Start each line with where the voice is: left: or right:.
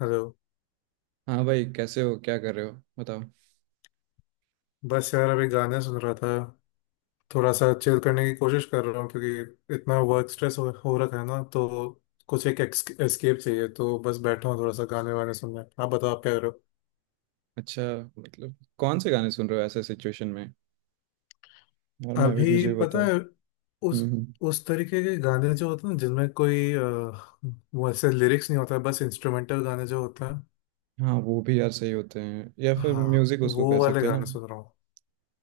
left: Hello.
right: हाँ भाई, कैसे हो? क्या कर रहे हो? बताओ।
left: बस यार अभी गाने सुन रहा था। थोड़ा सा चिल करने की कोशिश कर रहा हूँ क्योंकि इतना वर्क स्ट्रेस हो रखा है ना, तो कुछ एक एस्केप चाहिए। तो बस बैठा हूँ थोड़ा सा गाने वाने सुनने। आप बताओ, आप क्या कर रहे हो?
right: अच्छा, मतलब कौन से गाने सुन रहे हो ऐसे सिचुएशन में? और मैं भी,
left: अभी
right: मुझे भी
left: पता
right: बताओ।
left: है, उस
right: हम्म हम्म।
left: उस तरीके के गाने जो होते हैं ना, जिनमें कोई वैसे लिरिक्स नहीं होता है, बस इंस्ट्रूमेंटल गाने जो होते हैं।
right: हाँ वो भी यार सही होते हैं, या फिर
left: हाँ,
right: म्यूजिक उसको
left: वो
right: कह
left: वाले
right: सकते हैं ना।
left: गाने सुन रहा हूँ।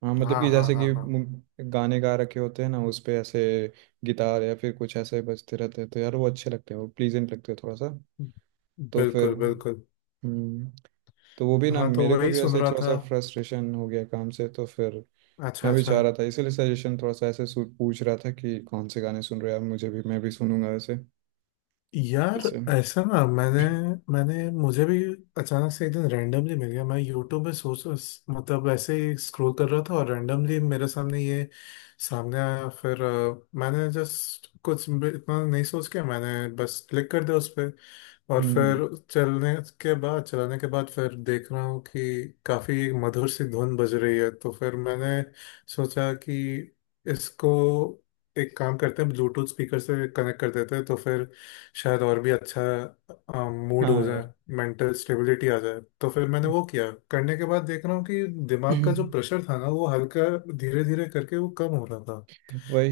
right: हाँ मतलब
left: हाँ
right: कि
left: हाँ
right: जैसे
left: हाँ
right: कि
left: हाँ।
right: गाने गा रखे होते हैं ना, उस पे ऐसे गिटार या फिर कुछ ऐसे बजते रहते हैं, तो यार वो अच्छे लगते हैं, वो प्लीजेंट लगते हैं थोड़ा सा। तो फिर
left: बिल्कुल बिल्कुल।
right: हम्म, तो वो भी ना,
left: हाँ, तो
right: मेरे को
left: वही
right: भी
left: सुन
right: ऐसे
left: रहा
right: थोड़ा
left: था।
right: सा फ्रस्ट्रेशन हो गया काम से, तो फिर
left: अच्छा
right: मैं भी
left: अच्छा।
right: चाह रहा था, इसीलिए सजेशन थोड़ा सा ऐसे पूछ रहा था कि कौन से गाने सुन रहे हो आप, मुझे भी, मैं भी सुनूंगा ऐसे।
left: यार
right: ऐसे
left: ऐसा ना, मैंने मैंने मुझे भी अचानक से एक दिन रैंडमली मिल गया। मैं यूट्यूब में सोच, मतलब ऐसे ही स्क्रॉल कर रहा था और रैंडमली मेरे सामने ये सामने आया। फिर मैंने जस्ट कुछ भी- इतना नहीं सोच के मैंने बस क्लिक कर दिया उस पे। और
right: हम्म,
left: फिर चलने के बाद, चलाने के बाद फिर देख रहा हूँ कि काफी एक मधुर सी धुन बज रही है। तो फिर मैंने सोचा कि इसको एक काम करते हैं, ब्लूटूथ स्पीकर से कनेक्ट कर देते हैं, तो फिर शायद और भी अच्छा मूड हो
right: हाँ
left: जाए,
right: यार।
left: मेंटल स्टेबिलिटी आ जाए। तो फिर मैंने वो किया, करने के बाद देख रहा हूँ कि दिमाग का जो प्रेशर था ना, वो हल्का धीरे धीरे करके वो कम हो रहा था।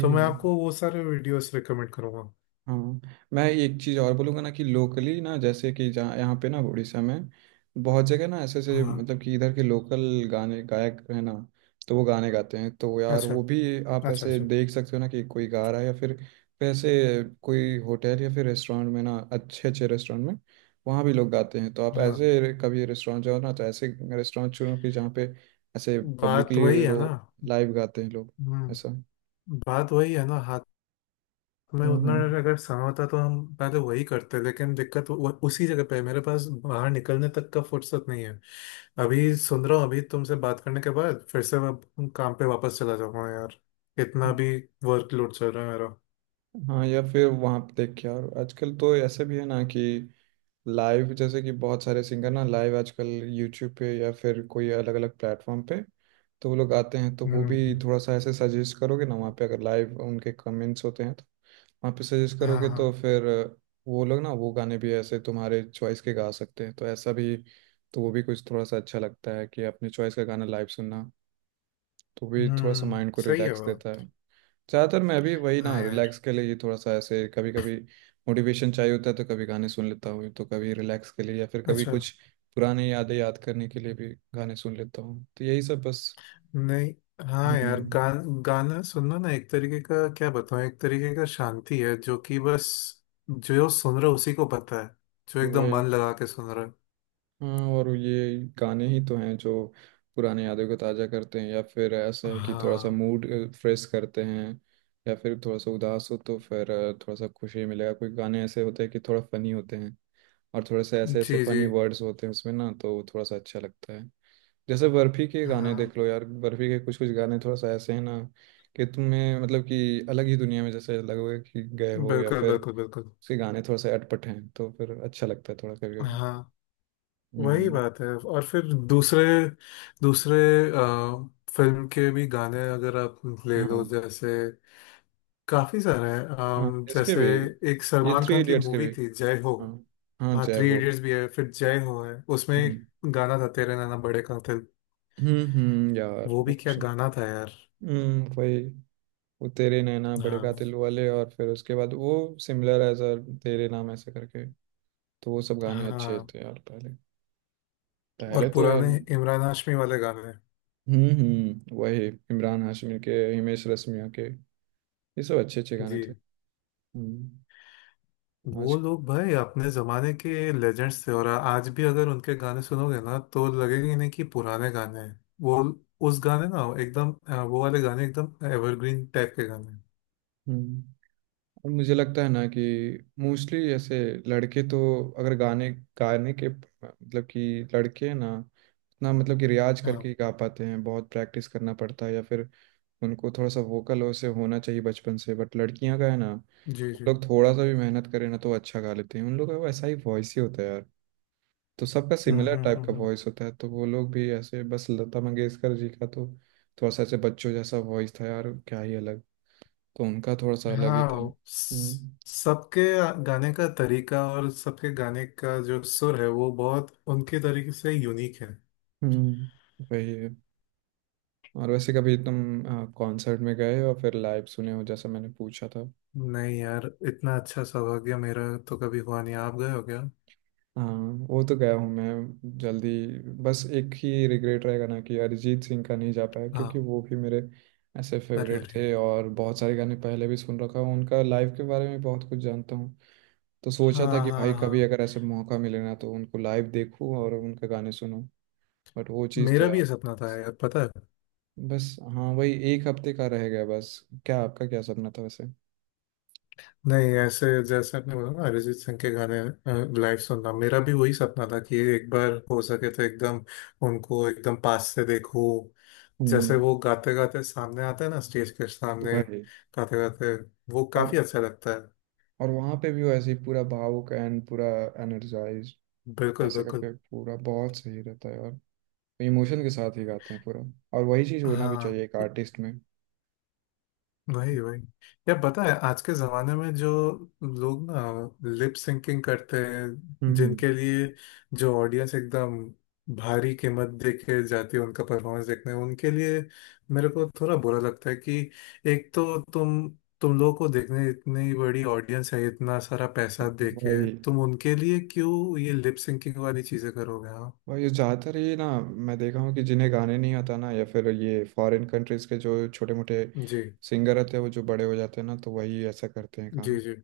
left: तो मैं
right: है।
left: आपको वो सारे वीडियोस रिकमेंड करूँगा।
right: हाँ मैं एक चीज़ और बोलूँगा ना, कि लोकली ना, जैसे कि जहाँ यहाँ पे ना उड़ीसा में बहुत जगह ना, ऐसे ऐसे
left: हाँ।
right: मतलब कि इधर के लोकल गाने गायक है ना, तो वो गाने गाते हैं, तो यार
left: अच्छा
right: वो भी आप
left: अच्छा।
right: ऐसे
left: अच्छा।
right: देख सकते हो ना, कि कोई गा रहा है। या फिर ऐसे कोई होटल या फिर रेस्टोरेंट में ना, अच्छे अच्छे रेस्टोरेंट में वहाँ भी लोग गाते हैं, तो आप
left: हाँ।
right: ऐसे कभी रेस्टोरेंट जाओ ना, तो ऐसे रेस्टोरेंट चुनो कि जहाँ पे ऐसे
left: बात
right: पब्लिकली
left: वही है
right: रो
left: ना।
right: लाइव गाते हैं लोग ऐसा।
left: हम्म। बात वही है ना। हाथ में उतना
right: हम्म
left: अगर समय होता तो हम पहले वही करते, लेकिन दिक्कत उसी जगह पे है। मेरे पास बाहर निकलने तक का फुर्सत नहीं है। अभी सुन रहा हूँ, अभी तुमसे बात करने के बाद फिर से मैं काम पे वापस चला जाऊंगा यार। इतना
right: हम्म।
left: भी वर्कलोड चल रहा है मेरा।
right: हाँ, या फिर वहाँ पे देख के। और आजकल तो ऐसे भी है ना कि लाइव जैसे कि बहुत सारे सिंगर ना लाइव आजकल यूट्यूब पे या फिर कोई अलग अलग प्लेटफॉर्म पे, तो वो लोग आते हैं, तो वो भी
left: हम्म।
right: थोड़ा सा ऐसे सजेस्ट करोगे ना, वहाँ पे अगर लाइव उनके कमेंट्स होते हैं, तो वहाँ पे सजेस्ट
left: हाँ
right: करोगे, तो
left: हाँ।
right: फिर वो लोग ना वो गाने भी ऐसे तुम्हारे चॉइस के गा सकते हैं, तो ऐसा भी, तो वो भी कुछ थोड़ा सा अच्छा लगता है कि अपने चॉइस का गाना लाइव सुनना, तो भी थोड़ा सा
left: हम्म,
right: माइंड को
left: सही है
right: रिलैक्स
left: वो।
right: देता है। ज़्यादातर मैं अभी वही ना,
left: हाँ यार।
right: रिलैक्स के लिए, ये थोड़ा सा ऐसे कभी कभी मोटिवेशन चाहिए होता है, तो कभी गाने सुन लेता हूँ, तो कभी रिलैक्स के लिए, या फिर कभी
left: अच्छा।
right: कुछ पुराने यादें याद करने के लिए भी गाने सुन लेता हूँ। तो यही सब बस।
left: नहीं, हाँ यार
right: हम्म
left: गा, गाना सुनना ना एक तरीके का, क्या बताऊँ, एक तरीके का शांति है, जो कि बस जो सुन रहा है उसी को पता है। जो एकदम
right: वही।
left: मन लगा के सुन रहा है।
right: हाँ, और ये गाने ही तो हैं जो पुराने यादों को ताज़ा करते हैं, या फिर ऐसा है कि थोड़ा सा
left: हाँ।
right: मूड फ्रेश करते हैं, या फिर थोड़ा सा उदास हो तो फिर थोड़ा सा खुशी मिलेगा। कोई गाने ऐसे होते हैं कि थोड़ा फनी होते हैं, और थोड़े से ऐसे ऐसे
left: जी जी।
right: फनी वर्ड्स होते हैं उसमें ना, तो वो थोड़ा सा अच्छा लगता है। जैसे बर्फी के गाने
left: हाँ,
right: देख लो यार, बर्फी के कुछ कुछ गाने थोड़ा सा ऐसे हैं ना कि तुम्हें मतलब कि अलग ही दुनिया में जैसे लगोगे कि गए हो, या
left: बिल्कुल
right: फिर
left: बिल्कुल बिल्कुल।
right: उसके गाने थोड़ा सा अटपट हैं, तो फिर अच्छा लगता है थोड़ा कभी कभी।
left: हाँ वही
right: हम्म।
left: बात है। और फिर दूसरे दूसरे फिल्म के भी गाने अगर आप ले लो,
right: हाँ।
left: जैसे काफी सारे हैं।
right: हाँ इसके
left: जैसे
right: भी,
left: एक
right: ये
left: सलमान
right: थ्री
left: खान की
right: इडियट्स के
left: मूवी
right: भी।
left: थी जय हो।
right: हाँ, हाँ
left: हाँ,
right: जय
left: थ्री
right: हो।
left: इडियट्स भी है, फिर जय हो है, उसमें एक
right: हम्म
left: गाना था तेरे नैना बड़े कातिल।
right: यार
left: वो
right: वो
left: भी क्या गाना था यार।
right: वही। वो तेरे नैना बड़े
left: हाँ
right: कातिल वाले, और फिर उसके बाद वो similar as a Tere Naam ऐसे करके, तो वो सब गाने अच्छे
left: हाँ।
right: थे यार पहले।
left: और
right: पहले तो यार
left: पुराने इमरान हाशमी वाले गाने।
right: हम्म, वही इमरान हाशमी के, हिमेश रेशमिया के, ये सब अच्छे अच्छे गाने
left: जी।
right: थे। हम्म। आज
left: वो लोग भाई अपने जमाने के लेजेंड्स थे, और आज भी अगर उनके गाने सुनोगे ना तो लगेगा ही नहीं कि पुराने गाने हैं वो। उस गाने ना एकदम वो वाले गाने एकदम एवरग्रीन टाइप के गाने हैं।
right: हम्म, और मुझे लगता है ना कि मोस्टली ऐसे लड़के तो अगर गाने गाने के मतलब कि लड़के हैं ना, ना मतलब कि रियाज
left: हाँ।
right: करके ही गा पाते हैं, बहुत प्रैक्टिस करना पड़ता है, या फिर उनको थोड़ा सा वोकल उससे होना चाहिए बचपन से, बट लड़कियां का है ना
left: जी
right: कि वो
left: जी।
right: लोग थोड़ा सा भी मेहनत करें ना, तो अच्छा गा लेते हैं। उन लोग का वैसा ही वॉइस ही होता है यार, तो सबका
left: हम्म
right: सिमिलर
left: हम्म
right: टाइप का
left: हम्म हम्म।
right: वॉइस होता है, तो वो लोग भी ऐसे बस। लता मंगेशकर जी का तो थोड़ा सा ऐसे बच्चों जैसा वॉइस था यार, क्या ही अलग, तो उनका थोड़ा सा अलग ही था।
left: हाँ, सबके गाने का तरीका और सबके गाने का जो सुर है, वो बहुत उनके तरीके से यूनिक है।
right: वही है। और वैसे कभी तुम कॉन्सर्ट में गए हो और फिर लाइव सुने हो, जैसा मैंने पूछा था।
left: नहीं यार, इतना अच्छा सौभाग्य मेरा तो कभी हुआ नहीं। आप गए हो क्या?
right: हाँ, वो तो गया हूँ मैं जल्दी, बस एक ही रिग्रेट रहेगा ना कि अरिजीत सिंह का नहीं जा पाया, क्योंकि
left: हाँ।
right: वो भी मेरे ऐसे
left: अरे
right: फेवरेट
left: अरे।
right: थे, और बहुत सारे गाने पहले भी सुन रखा हूँ, उनका लाइव के बारे में बहुत कुछ जानता हूँ, तो सोचा
left: हाँ
right: था कि भाई
left: हाँ
right: कभी
left: हाँ।
right: अगर ऐसे मौका मिले ना, तो उनको लाइव देखूँ और उनके गाने सुनूँ, बट वो चीज़ तो
left: मेरा भी
right: यार
left: ये सपना था यार, पता है।
right: बस। हाँ वही एक हफ्ते का रह गया बस। क्या आपका क्या सपना था वैसे?
left: नहीं, ऐसे जैसे आपने बोला ना, अरिजीत सिंह के गाने लाइव सुनना मेरा भी वही सपना था कि एक बार हो सके तो एकदम उनको एकदम पास से देखूं। जैसे
right: हम्म
left: वो गाते गाते सामने आते हैं ना, स्टेज के सामने
right: वही।
left: गाते गाते, वो
right: और
left: काफी अच्छा लगता है।
right: और वहाँ पे भी वो ऐसे ही पूरा भावुक एंड पूरा एनर्जाइज
left: बिल्कुल
right: ऐसे
left: बिल्कुल।
right: करके पूरा बहुत सही रहता है यार, इमोशन के साथ ही गाते हैं पूरा, और वही चीज़ होना भी
left: हाँ
right: चाहिए एक आर्टिस्ट में।
left: वही वही। यार पता है, आज के जमाने में जो लोग ना लिप सिंकिंग करते हैं,
right: हम्म हम्म।
left: जिनके लिए जो ऑडियंस एकदम भारी कीमत दे के जाती है उनका परफॉर्मेंस देखने, उनके लिए मेरे को थोड़ा बुरा लगता है कि एक तो तुम लोगों को देखने इतनी बड़ी ऑडियंस है, इतना सारा पैसा दे के
right: भाई
left: तुम उनके लिए क्यों ये लिप सिंकिंग वाली चीजें करोगे? हाँ।
right: भाई ज़्यादातर ये ना मैं देखा हूँ कि जिन्हें गाने नहीं आता ना, या फिर ये फॉरेन कंट्रीज के जो छोटे मोटे
left: जी
right: सिंगर रहते हैं वो जो बड़े हो जाते हैं ना, तो वही ऐसा करते हैं
left: जी।
right: काम।
left: जी,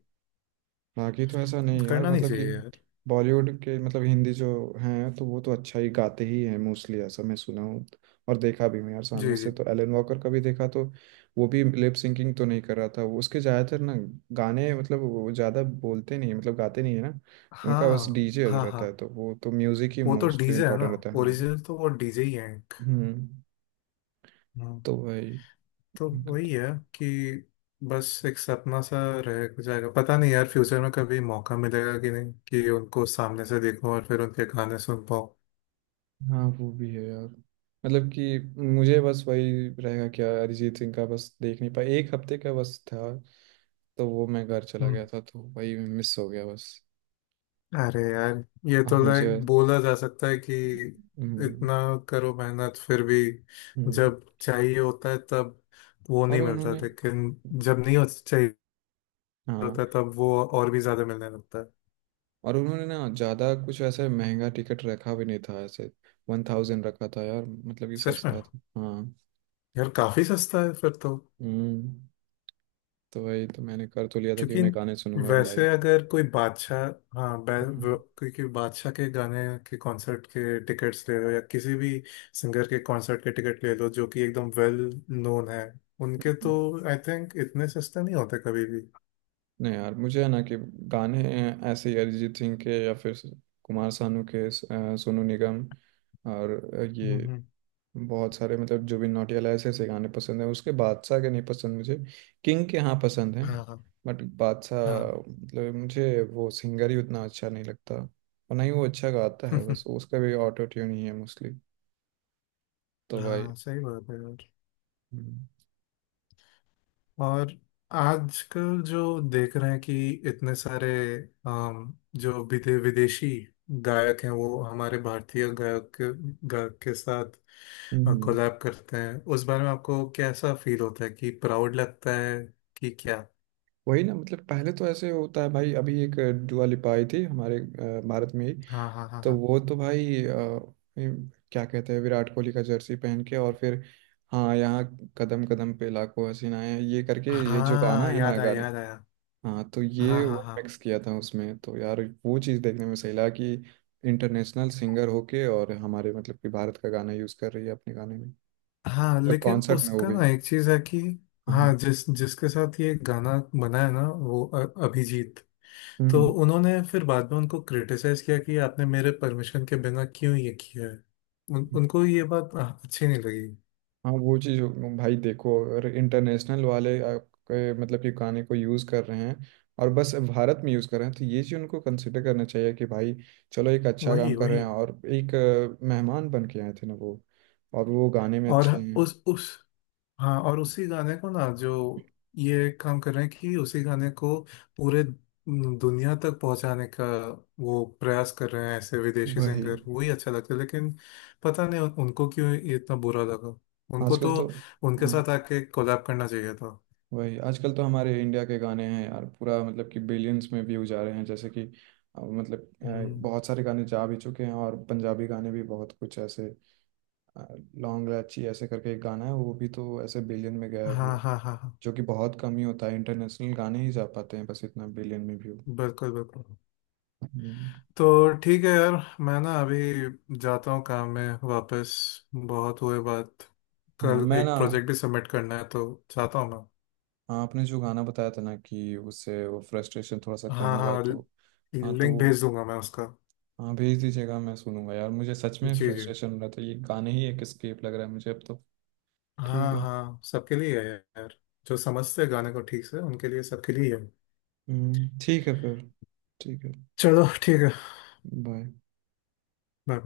right: बाकी तो ऐसा नहीं यार,
left: करना नहीं
right: मतलब कि
left: चाहिए यार।
right: बॉलीवुड के, मतलब हिंदी जो हैं, तो वो तो अच्छा ही गाते ही हैं मोस्टली, ऐसा मैं सुना हूँ और देखा भी हूँ यार सामने
left: जी जी।
right: से। तो एलन वॉकर का भी देखा, तो वो भी लिप सिंकिंग तो नहीं कर रहा था। वो उसके ज़्यादातर ना गाने मतलब वो ज़्यादा बोलते नहीं है, मतलब गाते नहीं है ना, उनका बस
left: हाँ
right: डीजे
left: हाँ हाँ।
right: रहता है, तो वो तो म्यूज़िक ही
left: वो तो
right: मोस्टली
left: डीजे है ना,
right: इम्पोर्टेंट रहता है हाँ।
left: ओरिजिनल तो वो डीजे ही है एक।
right: हम्म,
left: हाँ।
right: तो वही।
left: तो वही है कि बस एक सपना सा रह जाएगा। पता नहीं यार, फ्यूचर में कभी मौका मिलेगा कि नहीं कि उनको सामने से देखूं और फिर उनके गाने सुन पाऊं।
right: हाँ वो भी है यार, मतलब कि मुझे बस वही रहेगा क्या अरिजीत सिंह का, बस देख नहीं पाया, एक हफ्ते का बस था, तो वो मैं घर चला
left: हम्म।
right: गया था, तो वही मिस हो गया बस।
left: अरे यार, ये
right: और
left: तो
right: मुझे
left: लाइक बोला जा सकता है कि
right: हम्म,
left: इतना करो मेहनत, फिर भी
right: हम्म।
left: जब चाहिए होता है तब वो
right: और
left: नहीं मिलता,
right: उन्होंने,
left: लेकिन जब नहीं हो चाहिए
right: हाँ
left: होता है, तब वो और भी ज्यादा मिलने लगता है।
right: और उन्होंने ना ज़्यादा कुछ ऐसे महंगा टिकट रखा भी नहीं था ऐसे, 1,000 रखा था यार, मतलब कि
left: सच में?
right: सस्ता था हाँ।
left: यार काफी सस्ता है फिर तो।
right: हम्म, तो वही तो मैंने कर तो लिया था कि
left: क्योंकि
right: मैं गाने सुनूंगा अब लाइव।
left: वैसे अगर कोई बादशाह, हाँ क्योंकि बादशाह के गाने के कॉन्सर्ट के टिकट्स ले लो, या किसी भी सिंगर के कॉन्सर्ट के टिकट ले लो जो कि एकदम वेल नोन है, उनके तो आई थिंक इतने सस्ते नहीं होते कभी भी।
right: नहीं यार, मुझे है ना कि गाने ऐसे ही अरिजीत सिंह के या फिर कुमार सानू के सोनू निगम और ये
left: हम्म।
right: बहुत सारे, मतलब जुबिन नौटियाल, ऐसे ऐसे गाने पसंद हैं उसके। बादशाह के नहीं पसंद मुझे, किंग के हाँ पसंद हैं,
left: हाँ
right: बट बादशाह
left: हाँ।
right: मतलब मुझे वो सिंगर ही उतना अच्छा नहीं लगता, और ना ही वो अच्छा गाता है, बस उसका भी ऑटो ट्यून ही है मोस्टली, तो भाई।
left: हाँ सही बात है यार।
right: हम्म
left: और आजकल जो देख रहे हैं कि इतने सारे जो विदेशी गायक हैं वो हमारे भारतीय गायक के साथ
right: हम्म।
left: कोलैब करते हैं, उस बारे में आपको कैसा फील होता है? कि प्राउड लगता है, कि क्या?
right: वही ना, मतलब पहले तो ऐसे होता है भाई, अभी एक दुआ लिपाई थी हमारे भारत में ही,
left: हाँ हाँ हाँ
right: तो
left: हाँ।
right: वो तो भाई ये क्या कहते हैं, विराट कोहली का जर्सी पहन के और फिर, हाँ यहाँ कदम कदम पे लाखों हसीनाएं ये करके ये जो गाना
left: हाँ
right: है ना
left: याद आया
right: गाने,
left: याद आया।
right: हाँ तो ये
left: हाँ हाँ
right: वो
left: हाँ
right: मिक्स किया था उसमें, तो यार वो चीज़ देखने में सही लगा कि इंटरनेशनल सिंगर होके और हमारे मतलब कि भारत का गाना यूज़ कर रही है अपने गाने में,
left: हाँ। लेकिन
right: कॉन्सर्ट में वो
left: उसका
right: भी।
left: ना एक चीज है कि
right: हाँ
left: हाँ,
right: हाँ।
left: जिसके साथ ये गाना बना है ना, वो अ- अभिजीत,
right: हम्म
left: तो
right: हम्म।
left: उन्होंने फिर बाद में उनको क्रिटिसाइज किया कि आपने मेरे परमिशन के बिना क्यों ये किया है। उनको ये बात अच्छी नहीं लगी।
right: हाँ वो चीज़ भाई देखो, अगर इंटरनेशनल वाले आपके मतलब कि गाने को यूज़ कर रहे हैं और बस भारत में यूज़ कर रहे हैं, तो ये चीज़ उनको कंसिडर करना चाहिए कि भाई चलो एक अच्छा काम
left: वही
right: कर रहे
left: वही।
right: हैं, और एक मेहमान बन के आए थे ना वो, और वो गाने में
left: और
right: अच्छे हैं।
left: उस हाँ, और उसी गाने को ना, जो ये काम कर रहे हैं कि उसी गाने को पूरे दुनिया तक पहुंचाने का वो प्रयास कर रहे हैं ऐसे विदेशी
right: वही
left: सिंगर, वही अच्छा लगता है। लेकिन पता नहीं उनको क्यों ये इतना बुरा लगा। उनको
right: आजकल
left: तो
right: तो।
left: उनके
right: हाँ,
left: साथ आके कोलैब करना चाहिए था।
right: वही आजकल तो हमारे इंडिया के गाने हैं यार, पूरा मतलब कि बिलियंस में व्यू जा रहे हैं, जैसे कि मतलब
left: हम्म।
right: बहुत सारे गाने जा भी चुके हैं, और पंजाबी गाने भी बहुत कुछ ऐसे, लॉन्ग लाची ऐसे करके एक गाना है, वो भी तो ऐसे बिलियन में गया
left: हाँ
right: व्यू,
left: हाँ हाँ हाँ।
right: जो कि बहुत कम ही होता है, इंटरनेशनल गाने ही जा पाते हैं बस इतना बिलियन में व्यू।
left: बिल्कुल बिल्कुल।
right: हम्म,
left: तो ठीक है यार, मैं ना अभी जाता हूँ काम में वापस। बहुत हुए बात।
right: हाँ
left: कल
right: मैं ना,
left: एक प्रोजेक्ट भी सबमिट करना है, तो चाहता हूँ मैं।
right: हाँ आपने जो गाना बताया था ना कि उससे वो फ्रस्ट्रेशन थोड़ा सा कम
left: हाँ
right: होगा,
left: हाँ,
right: तो हाँ तो
left: लिंक
right: वो,
left: भेज दूंगा मैं उसका।
right: हाँ भेज दीजिएगा, मैं सुनूंगा यार, मुझे सच में
left: जी जी।
right: फ्रस्ट्रेशन हो रहा था, ये गाने ही एक एस्केप लग रहा है मुझे अब तो। ठीक
left: हाँ
right: है।
left: हाँ, सबके लिए है यार। जो समझते हैं गाने को ठीक से, उनके लिए, सबके लिए है।
right: ठीक है फिर। ठीक है।
left: चलो ठीक है।
right: बाय।
left: बाय।